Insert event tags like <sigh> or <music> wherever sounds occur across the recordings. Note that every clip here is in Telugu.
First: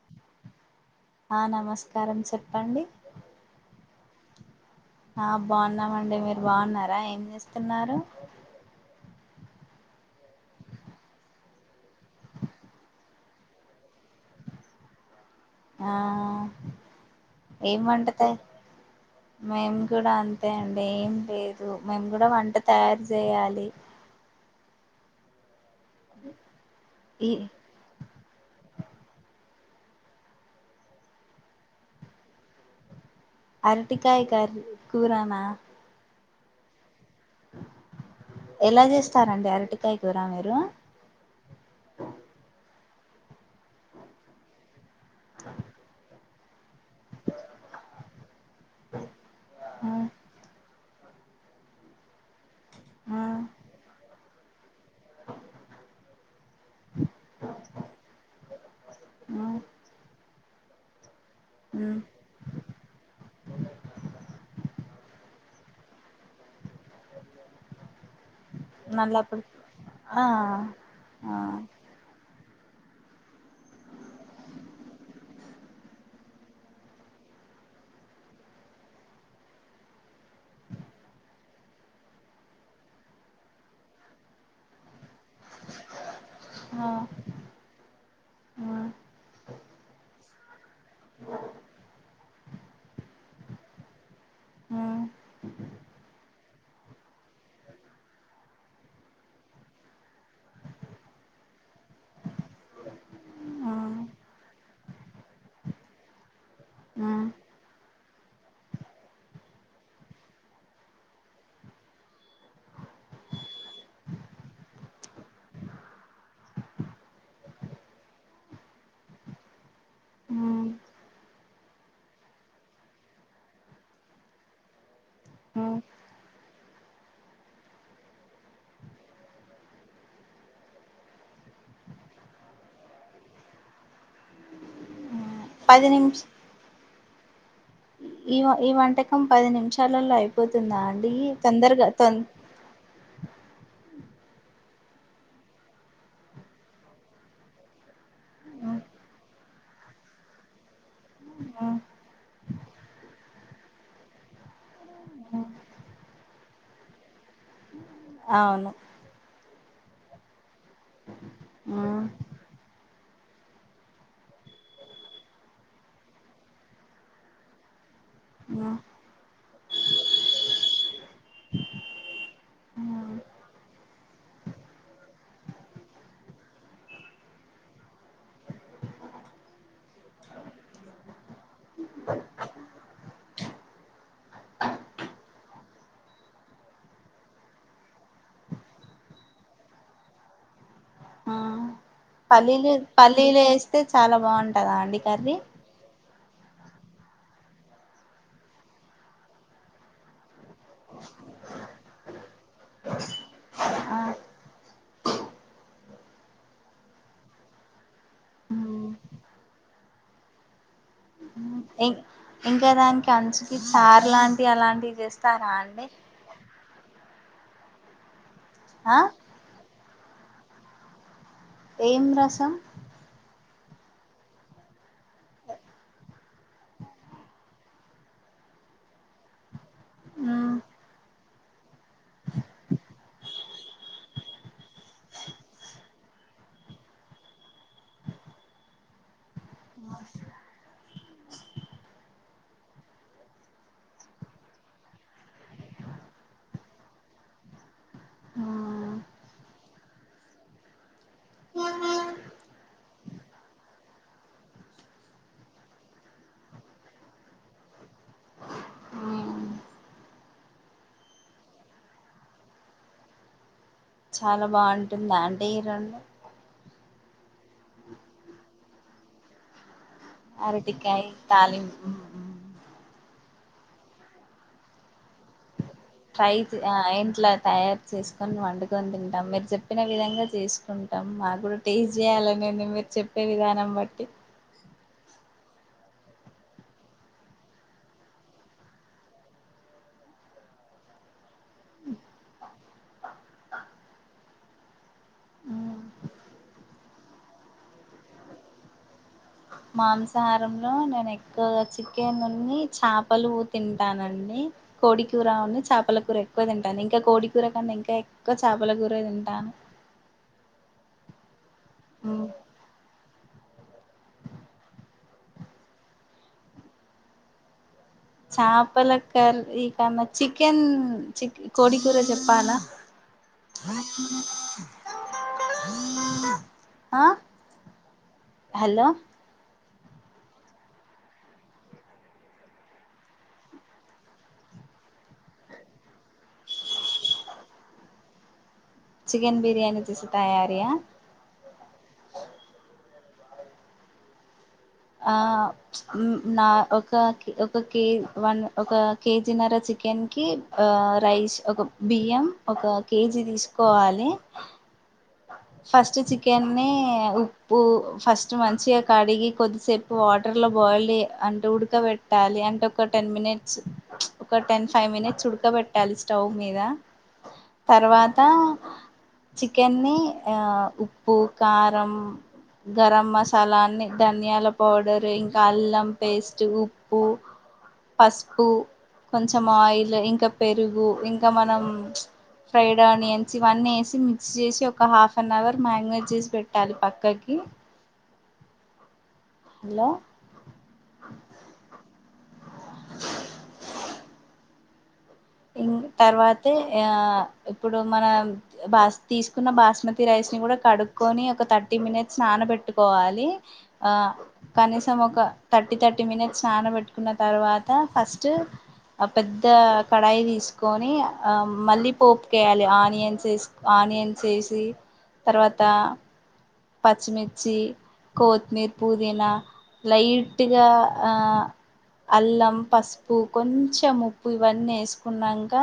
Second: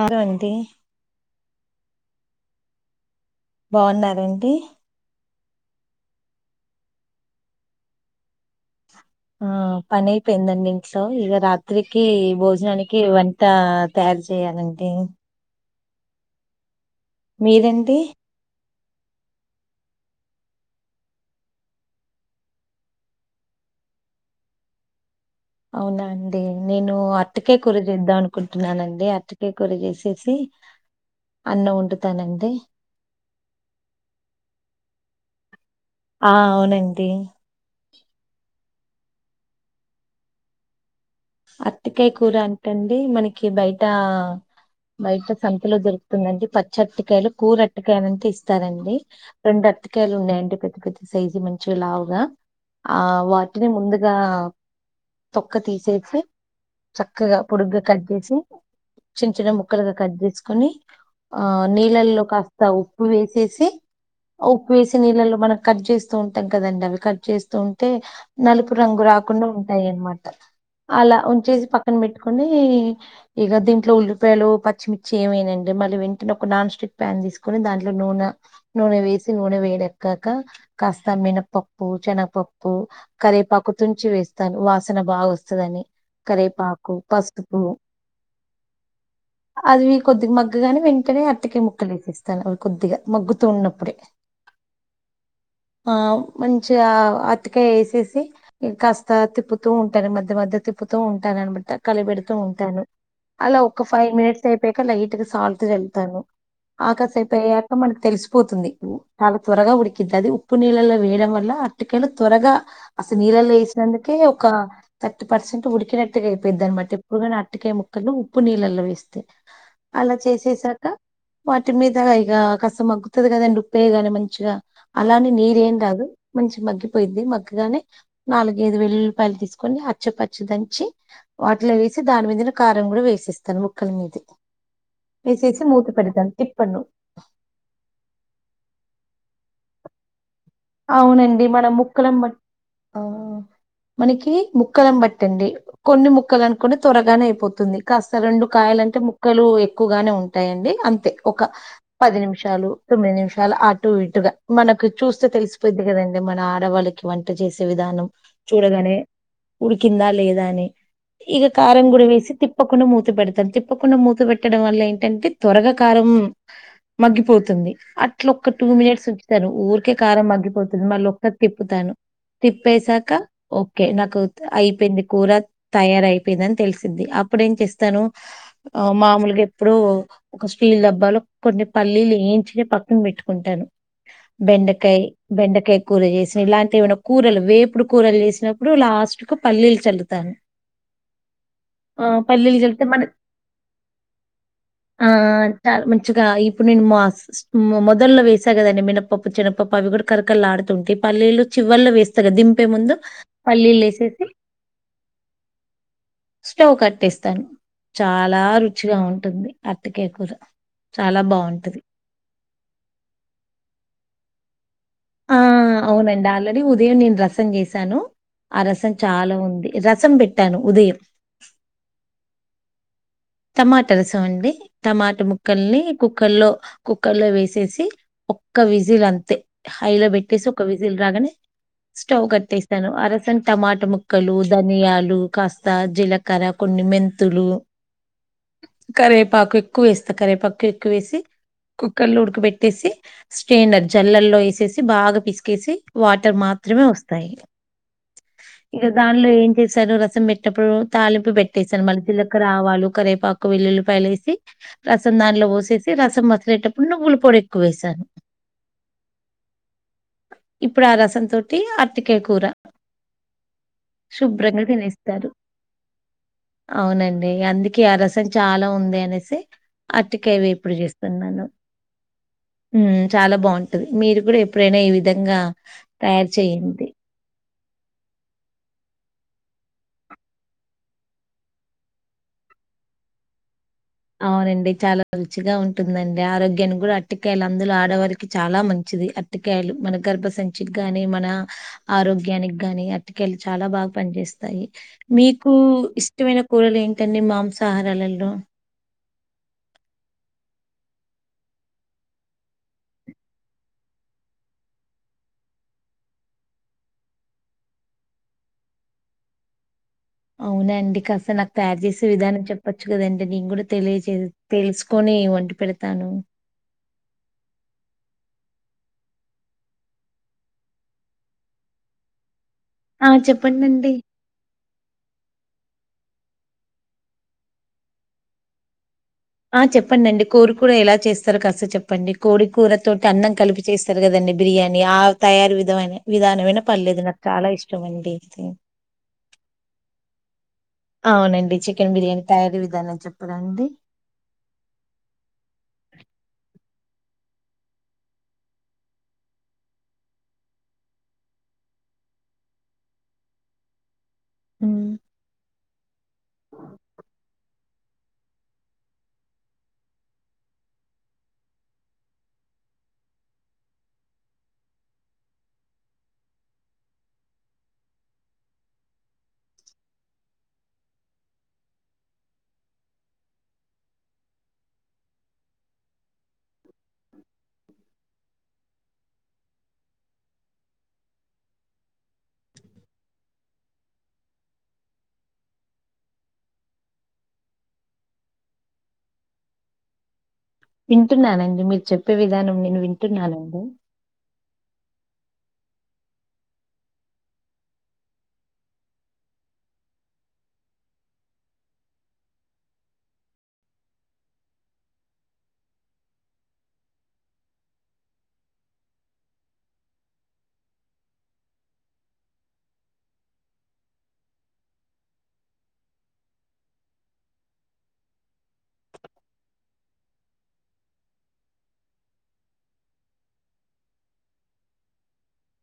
ఆరు అంది ఆ నమస్కారం చెప్పండి బాగున్నారండి ఆ బాగున్నామండి మీరు బాగున్నార ఏం చేస్తున్నారు ఆ పని అయిపోయిందండి ఇంట్లో ఇగ రాత్రికి భోజనానికి వంట తయారు చేయాలండి అది ఆ ఏం మీరండి వండుతవ్ మేం కూడ అంతే అండి ఏం లేదు మేము కూడ వంట తయారు చేయాలి అవున అండి నేను ఈ అరటి కాయ కూర చేద్దాం అనుకుంటున్నానండి అరటికాయ కూర చేసేసి అన్నం వండుతానండి అరటి కాయ కర్రి కూర అనర ఆ అవునండి ఎలా చేస్తారండి అరటికాయ కూర మీరు అరటికాయ కూర అంటె అండి మనకి బయట బయట సంతలో దరుకుతుందండి చెట్టుకాయలు కూర అటికాయలు అంటె ఇస్తారండి రెండు మ్ అరటికాయలు ఉన్నాయండి పెద్ద పెద్ సైజు మంచి లావుగా ఆ మ్ వాటిని ముందుగా తొక్క తీసేసి చక్కగా పొడుగ్గా కట్ చేసి చించిన మ్ ముక్కలుగా కట్ చేసుకొని ఆ మ్ నీళ్ళల్లో కాస్త ఉప్పు వేసేసి ఉప్పు వేసి నీళ్ళలో మనం కట్ చేస్తూ ఉంటాం కదండి అవి కట్ చేస్తూ ఉంటే నలుపు రంగు నల్లప్పుడు రాకుండా ఉంటాయి ఆ అనమాట అలా ఆ ఉంచేసి పక్కన పెట్టుకుని ఇగ దీంట్లో ఉల్లిపాయలు పచ్చిమిర్చి ఏవేయానండి మళ్ళీ వెంటనే ఒక నాన్ స్టిక్ ప్యాన్ తీసుకు దాంట్లో నూన నూనె వేసి నూనె వేడెక్కక కాస్త మినపప్పు శనగపప్పు కరేపాకు తుంచి వేస్తాను వాసన బా వస్ వస్తదాని ఆ ఆ కరేపాకు పసుపు అదివి కొద్దిగా మ మగ్గగానే వెంటనే ఆటికై ముక్కలు ఎస్స్తాను కొద్దిగా మగ్గుతూ ఉన్నప్పుడే ఆ ఆ ఆ మ చిగ అతికాయ వేసేసి కాస్త తిప్పుతూ ఉంటారు మధ్ మధ్య మధ్య తిప్పుతూ ఉంటాను అనమాట కలి పెడుతూ ఉంటాను అలా ఒక ఫైవ్ మినిట్స్ అయిపోయాక లైట్గ సాల్ట్ జాల్తాను ఆ ఆకాసేపాయక మన్కి తెస్సు పోతుంది చాలా త్వరగా ఉడికిద్ అది ఉప్పు నీళ్ళలో వేయడం వల్ల ఆటికైలు త్వరగా అసలు నీళ్ లేసినందుకి ఒక థర్టీ పర్సెంట్ ఉడ్కినటిగ అయిపోయిద్ది అనమాట ఎప్పుడుగానా అటికాయ ముక్కల్లో ఉప్పు నీళ్ళల్లో వేస్తే అలా చేసేసాక వాటి మీద ఇగ కాస్త మగ్గుతదికాదండి ఉప్పేయగాని మంచిగా అలాని నీరేం కాదు కొంచం మగ్గిపోయింది మగ్గగానే నాలుగైదు వెల్లులిపాయలు తీసు కొని అచ్చపచ్చ దంచి వాటిలో వేసి దాని మీద కారం కూడా వేసేస్తాను ముక్కల మీద వేసేసి పది నిమిష మూతపెడతాను తిపన్ను ఈ ఈ వంటకం పది నిమిషాలల్లో అయి అవునండి మన ముక్కలం మట్ ఆ మనకి ముక్కలం బట్టండి కొన్ని ముక్కలు అనుకుని త్వరగానే అయిపోతుంది కాస్త రెండు కాయ అలాంటి ముక్కలు ఎక్కువగానే ఉంటాయండి అంతే ఒక పది నిమిషాలు తొమ్మిది నిమిషాలు అటు ఇటుగా మనకు చూస్తే తెల్స్ పోయిది కదండి మన ఆడవాళ్ళకి వంట చేసే విధానం అవును చూడగానే ఉడికిందా లేదా అని ఇక కారంకుడా వేసి తిప్పకుండా మూత పెడతారు తిప్పకుండా మూత పెట్టడం వల్ల ఏంటంటే త్వరగా కారం మగ్గిపోతుంది అట్లా ఒక టూ మినిట్స్ ఉంచతారు ఊరికే కారం మగ్గిపో పోతుంది మళ్ళ ఒక్కట్ తిప్పుతాను తిప్పేసాక ఓకే నాకు అయిపోయింది కూర తయారైపోయిందని తెలిసింది అప్పుడేం చేస్తాను ఆ మామూలుగా ఎప్పుడు ఒక స్టీల్ డబ్బాలో కొన్ని పల్లీలే ఏయించిన పక్కన పెట్టుకుంటాను బెండకాయ బెండకాయ కూర చేసినా ఇలాంటివేన కూరలు వేపుడు కూరలు చేసినప్పుడు లాస్ట్కు పల్లీలు చల్లుతాను ఆ పల్లీలు జల్తే మాలి పల్లీలు వేస్తే చాలా బాగుంటదా అండి ఆ కర్రీ చాల మంచి గా ఇప్పుడు నేను మా మొదలో వేసా కదండి మినపప్పు చిన్నప్పప్పు అవి కూడా కరకార్లడుతువుంటై పల్లీలు చివల్లో వేస్తగ దింపే ముందు పల్లీలు ఆ ఎసేకి స్టవ్ కట్టేస్తాను చాలా రుచిగా ఉంటుంది ఆటికై కూర చాలా బావ్ ఇం ఇంకా దానికి అంచుకి చార్ లాంటి అలాంటివ్ ఆ! చేస్తారా అండి అవునండి. ఆల్రెడీ ఉదయం నేను రసం చేసాను ఆ రసం చాలా ఉంది రసం పెట్టాను ఉదయం. ఏం రసం? టమాట రసమండి టమాట ముక్కల్ని కుక్కర్లో కుక్కర్లో వేసేసి ఒక్క విజిల్ అంతే హైలో పెట్టేసి మ్మ్ ఒక విజిల్ రాగానే స్టవ్ కట్టేస్తాను అరసన్ టమాట ముక్కలు, ధనియాలు కాస్తా జీలకర కొన్ని మెంతులు కరేపాకు ఎక్కువేస్తా కరేపాకు ఎక్కువేసి కుక్కర్లో ఉడకబెట్టేసి స్టేండర్ జల్లల్లో ఏసేసి బాగా పిసుకేసి వాటర్ మా త్రమే వస్తాయి. ఇగ దాంట్లో ఏం చేసారు రసం పెట్టిప్పుడు తాలింపు పెట్టేసారు మళ్ళీ మ్మ్ జీలకర్ర, ఆవాలు కరేపాకు, వెల్లుల్లిపాయలేేసి రసం దానిలో పోసేసి రసం మసలేటప్పుడు నువ్వుల పొ డి ఎక్కువేసాన్ మ్మ్ ఇప్పుడు ఆ రసంతోటి ఆర్టికాయ్ కూర చాలా శుభ్రంగా బాగుంటుంది తినేస్తారు అంటే ఈ రెం అవునండి అందుకే ఆ రసం చాలా ఉంది అనేసి అట్టికాయ వేపుడు అరటికాయ చేస్తున్నాను. తాలింపు మ్ చాలా బాగుంటది మీరు గుడా ఎప్పుడైనా ఈ విధంగా తయారు ట్రై ఆ చేయండి ఎంట్ల తయార్ చేస్కొన్ వండుకొని తింటాం మీరు చెప్పిన విధంగా చేస్కుంటాం మాక్ గుడా టేస్ట్ చేయాలన్ ఉంది మీర్ చెప్పే విధానం బ అవునండి. చాలా రుచిగా ఉంటుందండి ఆరోగ్యానికి గుడా అట్టికాయలు అందులో ఆడవారికి చాలా మంచిది అట్టికాయలు మన గర్భసంచిక్ గాని మన ఆరోగ్యానిక్ గాని అట్టికాయలు చాలా బాగా పనిచేస్తాయి. మీకు ఇష్టమైన కూరలేంటండి మాంసాహారాలల్లో మాంసాహారంలో నేన్ ఎక్కువగా చికెన్నున్ని, చాపలు తింటానండి. కోడి కూర ఉను చాపల కూర ఎక్కువ తింటాన్ ఇంకా కోడి కూర కన్నా ఇంకా ఎక్కువ చాపల కూర తింటా. అవునా అండి కాస్త నాక్ తయార్ చేసే విధానం చెప్పొచ్చు కదం డి నేన్ గుడా తెలియజే తెల్సుకొని వండి పెడతాను. చాపల కర్రీ కన్నా చికెన్ చిక్ కోడి కూర చెప్పాలా? ఆ చెప్పండండి. ఆ హలో ఆ చెప్పండండి కోరి కూర ఎలా చేస్తారో కాస్త చెప్పండి కోడి కూర తోటి అన్నం కలిపి చేస్తారు కదండి బి ర్యానీ ఆ తయార్ విధమైన విధానమైన పర్లేదు నాక్ చాలా ఇష్టమండి. చికెన్ బిర్యానీ చేసే తయారియా అవునండి చికెన్ బిర్యానీ తయారీ విధానం చెప్పడండి. ఆ నా ఒక ఒక కే వన్ ఒక కేజీనర చి చికెన్కి ఆ రైస్ ఒక బియ్యం ఒక కేజీ తీస్కోవాలి. హ్మ్. ఫస్ట్ చికెన్నీ ఉ ఉప్పు ఫస్ట్ మంచిగ కడిగి కొద్ సేపు వాటర్లో బాయిల్ అంటే ఉడకబెట్టాలి అంటే ఒక టెన్ మినిట్స్ ఒక టెన్ ఫైవ్ మినిట్స్ ఉడకబెట్టాలి స్టవ్ మీద తర్వాతా చికెన్నీ ఆ ఉప్పు, కారం గరం మసాల అన్ని ధనియాల పౌడర్ ఇంకా అల్లం పేస్ట్, ఉప్ పసుపు, కొంచం ఆయిల్, ఇంకా పెరుగు, ఇంకా మనం ఫ్రైడ్ ఆనియన్స్ ఇవన్నీ ఎసి మిక్స్ చేసి ఒక హాఫ్ అన్ అవర్ మ్యాంగ్నెట్జెసి పెట్టాలి పక్కకి హలో వింటున్నానండి మీరు చెప్పే విధానం నేను వింటున్నానండి ఇంగ్ తర్వాతే ఆ ఇప్పుడు మన బాస్ తీసుకున్న బాస్మతి రైస్ స్ నీ గూడ కడుక్కొని ఒక థర్టీ మినిట్ నాన బెట్టుకోవాలి అ కనీసం ఒక థర్టీ థర్టీ మినిట్స్ స్నాన బెట్టుకున్న తర్వాత ఫస్ట్ ఆ పెద్ద కడాయి తీసుకొని అ మళ్ళీ పోపుకెయ్యలి ఆనియన్స్ ఎసుక్ ఆనియన్స్ ఎసి తర్వాత పచ్చిమిర్చి కోత్మీర్ పుదీనా లైట్గా ఆ అల్లం పసుపు కొంచెం ఉప్పు ఇవన్నీ ఎసుకున్నాంక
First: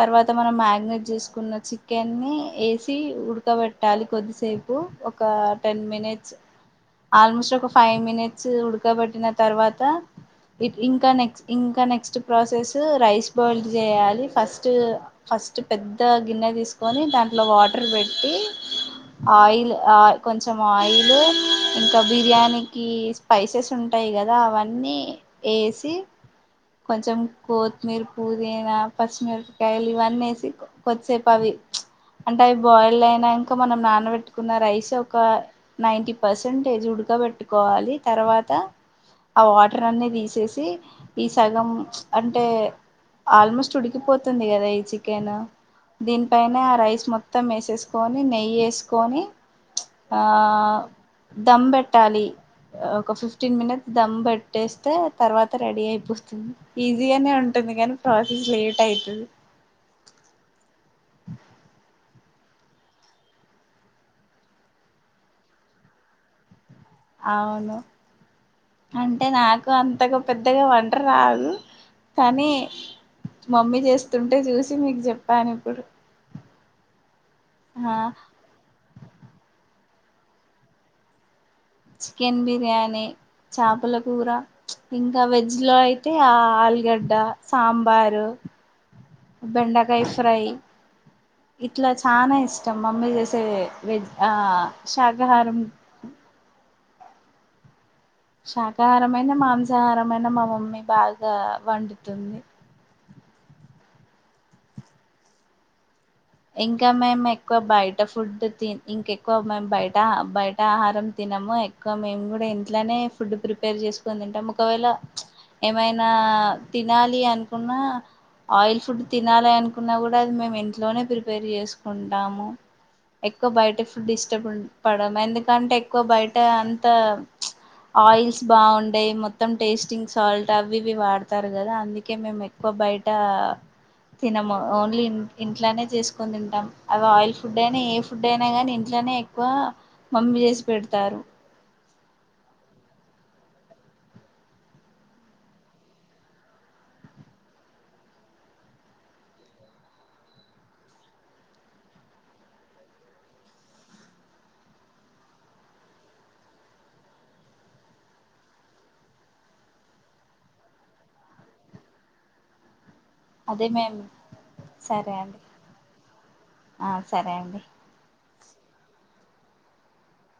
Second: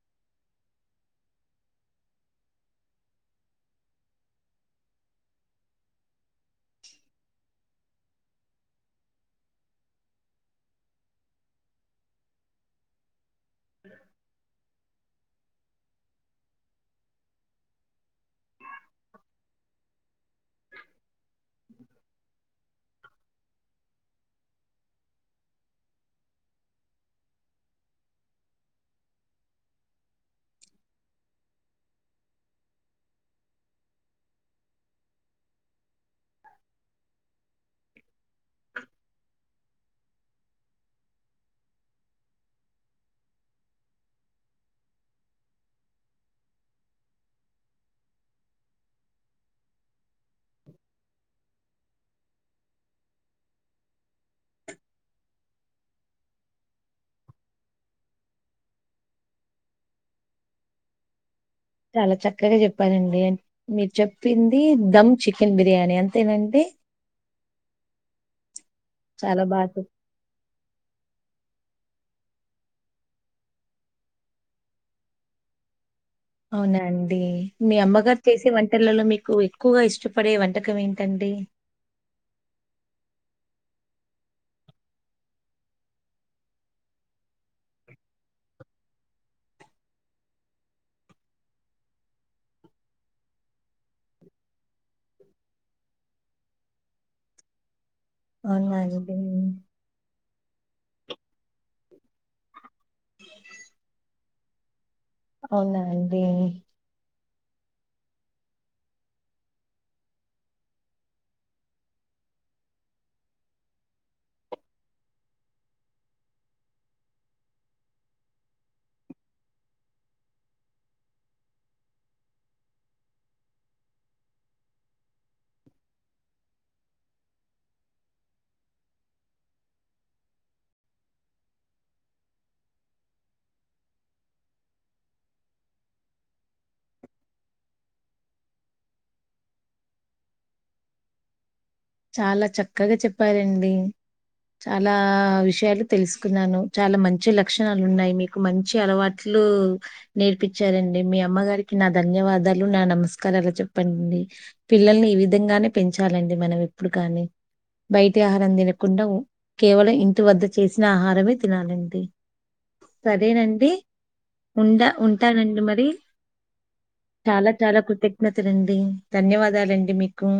తర్వాత మనం మ్యాగ్నేట్ చేసుకున్న చికెన్ని ఎసి ఉడకబెట్టాలి కొద్దిసేప్ పు ఒక టెన్ మినిట్స్ ఆల్మోస్ట్ ఒక ఫైవ్ మినిట్స్ ఉడకబెట్టిన తర్వాత ఇ ఇంకా నెక్స్ట్ ఇంకా నెక్స్ట్ ప్రాసెస్ రైస్ బాయిల్ చేయాలి ఫస్ట్ ఫస్ట్ పెద్దగ గిన్నె తీసుకొని దాంట్లో వాటర్ పెట్టి ఆయిల్ ఆ కొంచెం ఆయిల్ ఇంకా బిర్యానీకి స్పైపైసెస్ ఉంటాయి గదా అవన్నీ ఎసి కొంచెం కొత్మీర్ పుదీనా పచ్చిమిరపకాయలు ఇవన్నేసి కొద్దిసేపవి అంటే అవి బాయిల్డ్ అయినంక మనం నానబెట్టుకున్న రైస్ ఒక నైంటీ పర్సెంటేజ్ ఉడకబెట్టుకోవాలి తర్వాత ఆ వాటర్ అన్ని తీసేసి ఈ సగం అంటే ఆల్మోస్ట్ ఉడికిపోతుంది గదా ఈ చికెన్ దీనిపైనే ఆ రైస్ మొత్తం ఎసేసుకొని నెయ్యేసుకొని ఆ దమ్ బెట్టాలి ఒక ఫిఫ్టీన్ మినిట్స్ దమ్ పెట్టేస్తే తర్వాత రెడీ అయి పోతుంది ఈజీగానే ఉంటుంది కానీ ప్రాసెస్ లేట్ అయితది <inaudible> చాలా చక్కగా చెప్పారండి మీరు చెప్పింది దమ్ చికెన్ బిర్యానీ అంతేనండి అవును అంటే చాలా బాగా నాకు చెప్ అంతగా పెద్దగా వంట రాదు కానీ మమ్మీ చేస్తుంటే చూసి మీకు చెప్పాను ఇప్పుడు అవునా అండి మీ ఆ అమ్మగారు చేసే వంటళ్ళల్లో మీకు ఎక్కువగా ఇష్ ఇష్టపడే వంటకం ఏంటండి చికెన్ బిర్యానీ చపల కూర ఇంకా వెజ్ లో అయితే ఆ ఆల్గడ్డ సాంబారు బెండకాయ్ ఫ్రై ఇట్లా చానా ఇష్టం మమ్మీ చేసే వెజ్ ఆ శాకాహారం అవునా అండి శాకాహారమయిన మాంసాహారమయిన మా మమ్మీ బాగా వండుతుంది అవునాండి ఇంకా మేమే ఎక్కువ బయట ఫుడ్ తి ఇంకెక్కువ మేం బయట బయట ఆహారం తినము ఎక్కువ మేమ్ గుడా ఇంట్లనే ఫుడ్ ప్రిపేర్ చేసుకొని తింటం ఒకవేళ ఏమైనా తినాలి అనుకున్నా ఆయిల్ ఫుడ్ తినాలి అనుకున్నా కూడా అది మేము ఇంట్లోనే ప్రిపేర్ చేసుకుంటాము ఎక్కువ బయట ఫుడ్ ఇష్ట పడ్ పడము ఎందుకంటే ఎక్కువ బయట అంత ఆయిల్స్ బాగుండేయి మొత్తం టేస్టింగ్ సాల్ట్ అవి ఇవి వాడతారు కదా అందుకే మేము ఎక్కువ బయట తినము ఓన్లీ ఇంట్లోనే చేస్ కొని తింటాం అవి ఆయిల్ ఫుడ్ అయినా ఏ ఫుడ్ అయినా గాని ఇంట్లోనే ఎక్కువ మమ్మి చేసి పెడతారు చాలా చక్కగా చెప్పారండి చాలా విషయాలు తెలుసుకున్నాను చాలా మంచి లక్షణాలు ఉన్నాయ్ మీకు మంచి అలవాట్లు నేర్పించారండి మీ అమ్మగారికి నా ధన్యవాదాలు నా నమస్కారాలు చెప్పండి. పిల్లల్ని ఈ విధంగానే పెంచాలండి మనం ఎప్పుడు కానీ బయటి ఆహారం తినకుండా కేవలం ఇంటి వద్ద చేసిన ఆహారమే తినాలండి. అదే సరేనండి మేము ఉండ సరే అండి ఉంటానండి మరి ఆ సరే అండి తలండి ధన్యవాదాలండి మీకు